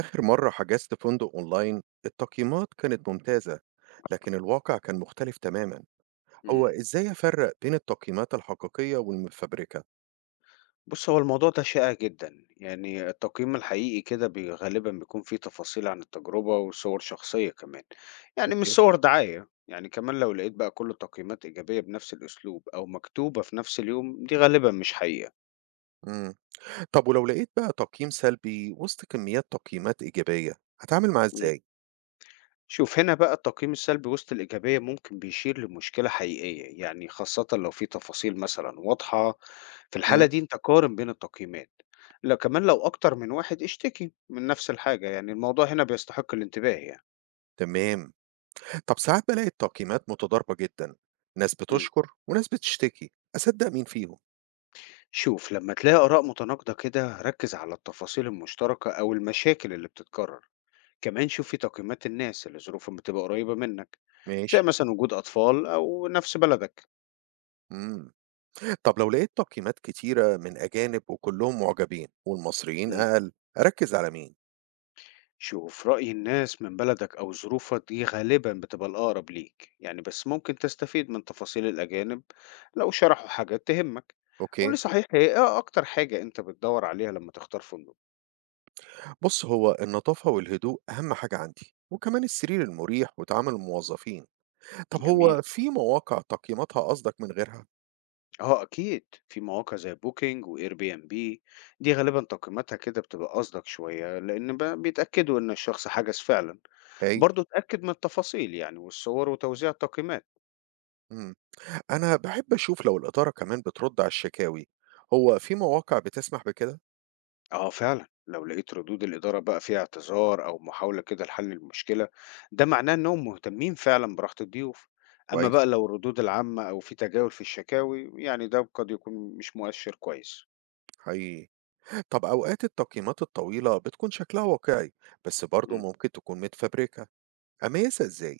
آخر مرة حجزت فندق أونلاين التقييمات كانت ممتازة، لكن الواقع كان مختلف تماما. هو إمم. إزاي أفرق بين التقييمات الحقيقية والمفبركة؟ بُص، هو الموضوع ده شائِع جدًا، يعني التقييم الحقيقي كده غالبًا بيكون فيه تفاصيل عن التجربة وصور شخصية كمان، يعني مش اوكي. صور دعاية، يعني كمان لو لقيت بقى كل التقييمات إيجابية بنفس الأسلوب أو مكتوبة في نفس اليوم، دي غالبًا مش حقيقة. مم. طب ولو لقيت بقى تقييم سلبي وسط كميات تقييمات إيجابية، هتعامل معاه إمم. إزاي؟ شوف هنا بقى التقييم السلبي وسط الإيجابية ممكن بيشير لمشكلة حقيقية يعني خاصة لو في تفاصيل مثلا واضحة، في الحالة مم. دي أنت قارن بين التقييمات، لا كمان لو أكتر من واحد اشتكي من نفس الحاجة يعني الموضوع هنا بيستحق الانتباه يعني. تمام. طب ساعات بلاقي التقييمات متضاربة جدا، ناس مم. بتشكر وناس بتشتكي، أصدق مين فيهم؟ شوف لما تلاقي آراء متناقضة كده ركز على التفاصيل المشتركة أو المشاكل اللي بتتكرر، كمان شوف في تقييمات الناس اللي ظروفهم بتبقى قريبة منك، زي ماشي. مثلا وجود أطفال أو نفس بلدك. مم. طب لو لقيت تقييمات كتيرة من أجانب وكلهم معجبين والمصريين مم. أقل، أركز على مين؟ شوف رأي الناس من بلدك أو ظروفك دي غالبا بتبقى الأقرب ليك يعني، بس ممكن تستفيد من تفاصيل الأجانب لو شرحوا حاجات تهمك. أوكي. قولي صحيح، هي إيه أكتر حاجة أنت بتدور عليها لما تختار فندق؟ بص، هو النظافة والهدوء أهم حاجة عندي، وكمان السرير المريح وتعامل الموظفين. طب جميل. هو في مواقع تقييماتها قصدك من غيرها؟ أه أكيد في مواقع زي بوكينج وإير بي إم بي، دي غالبا تقييماتها كده بتبقى أصدق شوية لأن بيتأكدوا إن الشخص حجز فعلا. هاي. برضه اتأكد من التفاصيل يعني، والصور وتوزيع التقييمات. مم. أنا بحب أشوف لو الإدارة كمان بترد على الشكاوي، هو في مواقع بتسمح بكده؟ آه فعلا، لو لقيت ردود الإدارة بقى فيها اعتذار أو محاولة كده لحل المشكلة، ده معناه إنهم مهتمين فعلا براحة الضيوف. أما كويس. بقى لو الردود العامة أو في تجاهل في الشكاوي يعني، ده قد يكون مش مؤشر كويس. حقيقي. طب أوقات التقييمات الطويلة بتكون شكلها واقعي، بس برضه مم. ممكن تكون متفبركة، أميزها إزاي؟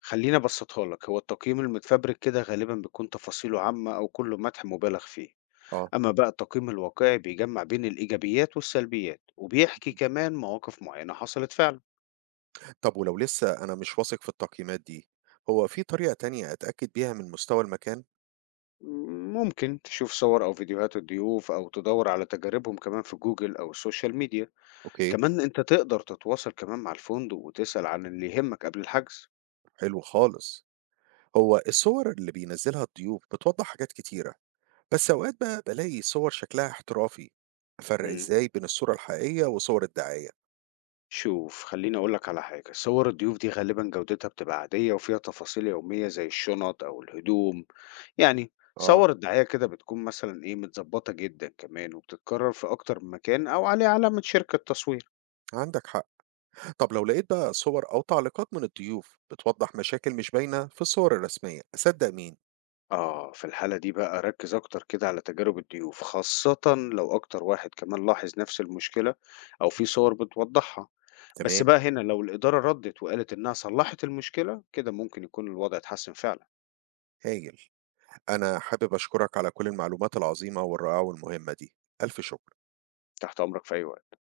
خليني أبسطها لك، هو التقييم المتفبرك كده غالبا بيكون تفاصيله عامة أو كله مدح مبالغ فيه. آه. أما بقى التقييم الواقعي بيجمع بين الإيجابيات والسلبيات، وبيحكي كمان مواقف معينة حصلت فعلا. طب ولو لسه أنا مش واثق في التقييمات دي، هو في طريقة تانية أتأكد بيها من مستوى المكان؟ ممكن تشوف صور أو فيديوهات الضيوف، أو تدور على تجاربهم كمان في جوجل أو السوشيال ميديا. أوكي. كمان أنت تقدر تتواصل كمان مع الفندق وتسأل عن اللي يهمك قبل الحجز. حلو خالص. هو الصور اللي بينزلها الضيوف بتوضح حاجات كتيرة، بس أوقات بقى بلاقي صور شكلها احترافي، أفرق مم. إزاي بين الصورة الحقيقية وصور الدعاية؟ شوف، خليني أقولك على حاجة، صور الضيوف دي غالبا جودتها بتبقى عادية وفيها تفاصيل يومية زي الشنط أو الهدوم، يعني. آه، صور الدعاية كده بتكون مثلا إيه، متظبطة جدا كمان وبتتكرر في أكتر من مكان أو عليه علامة شركة تصوير. عندك حق. طب لو لقيت بقى صور أو تعليقات من الضيوف بتوضح مشاكل مش باينة في الصور الرسمية، أصدق مين؟ آه، في الحالة دي بقى ركّز أكتر كده على تجارب الضيوف، خاصةً لو أكتر واحد كمان لاحظ نفس المشكلة، أو في صور بتوضحها. بس تمام. بقى هنا لو الإدارة ردِّت وقالت إنها صلّحت المشكلة، كده ممكن يكون الوضع اتحسن فعلًا. هايل. أنا حابب أشكرك على كل المعلومات العظيمة والرائعة والمهمة دي. ألف شكر. تحت أمرك في أي وقت.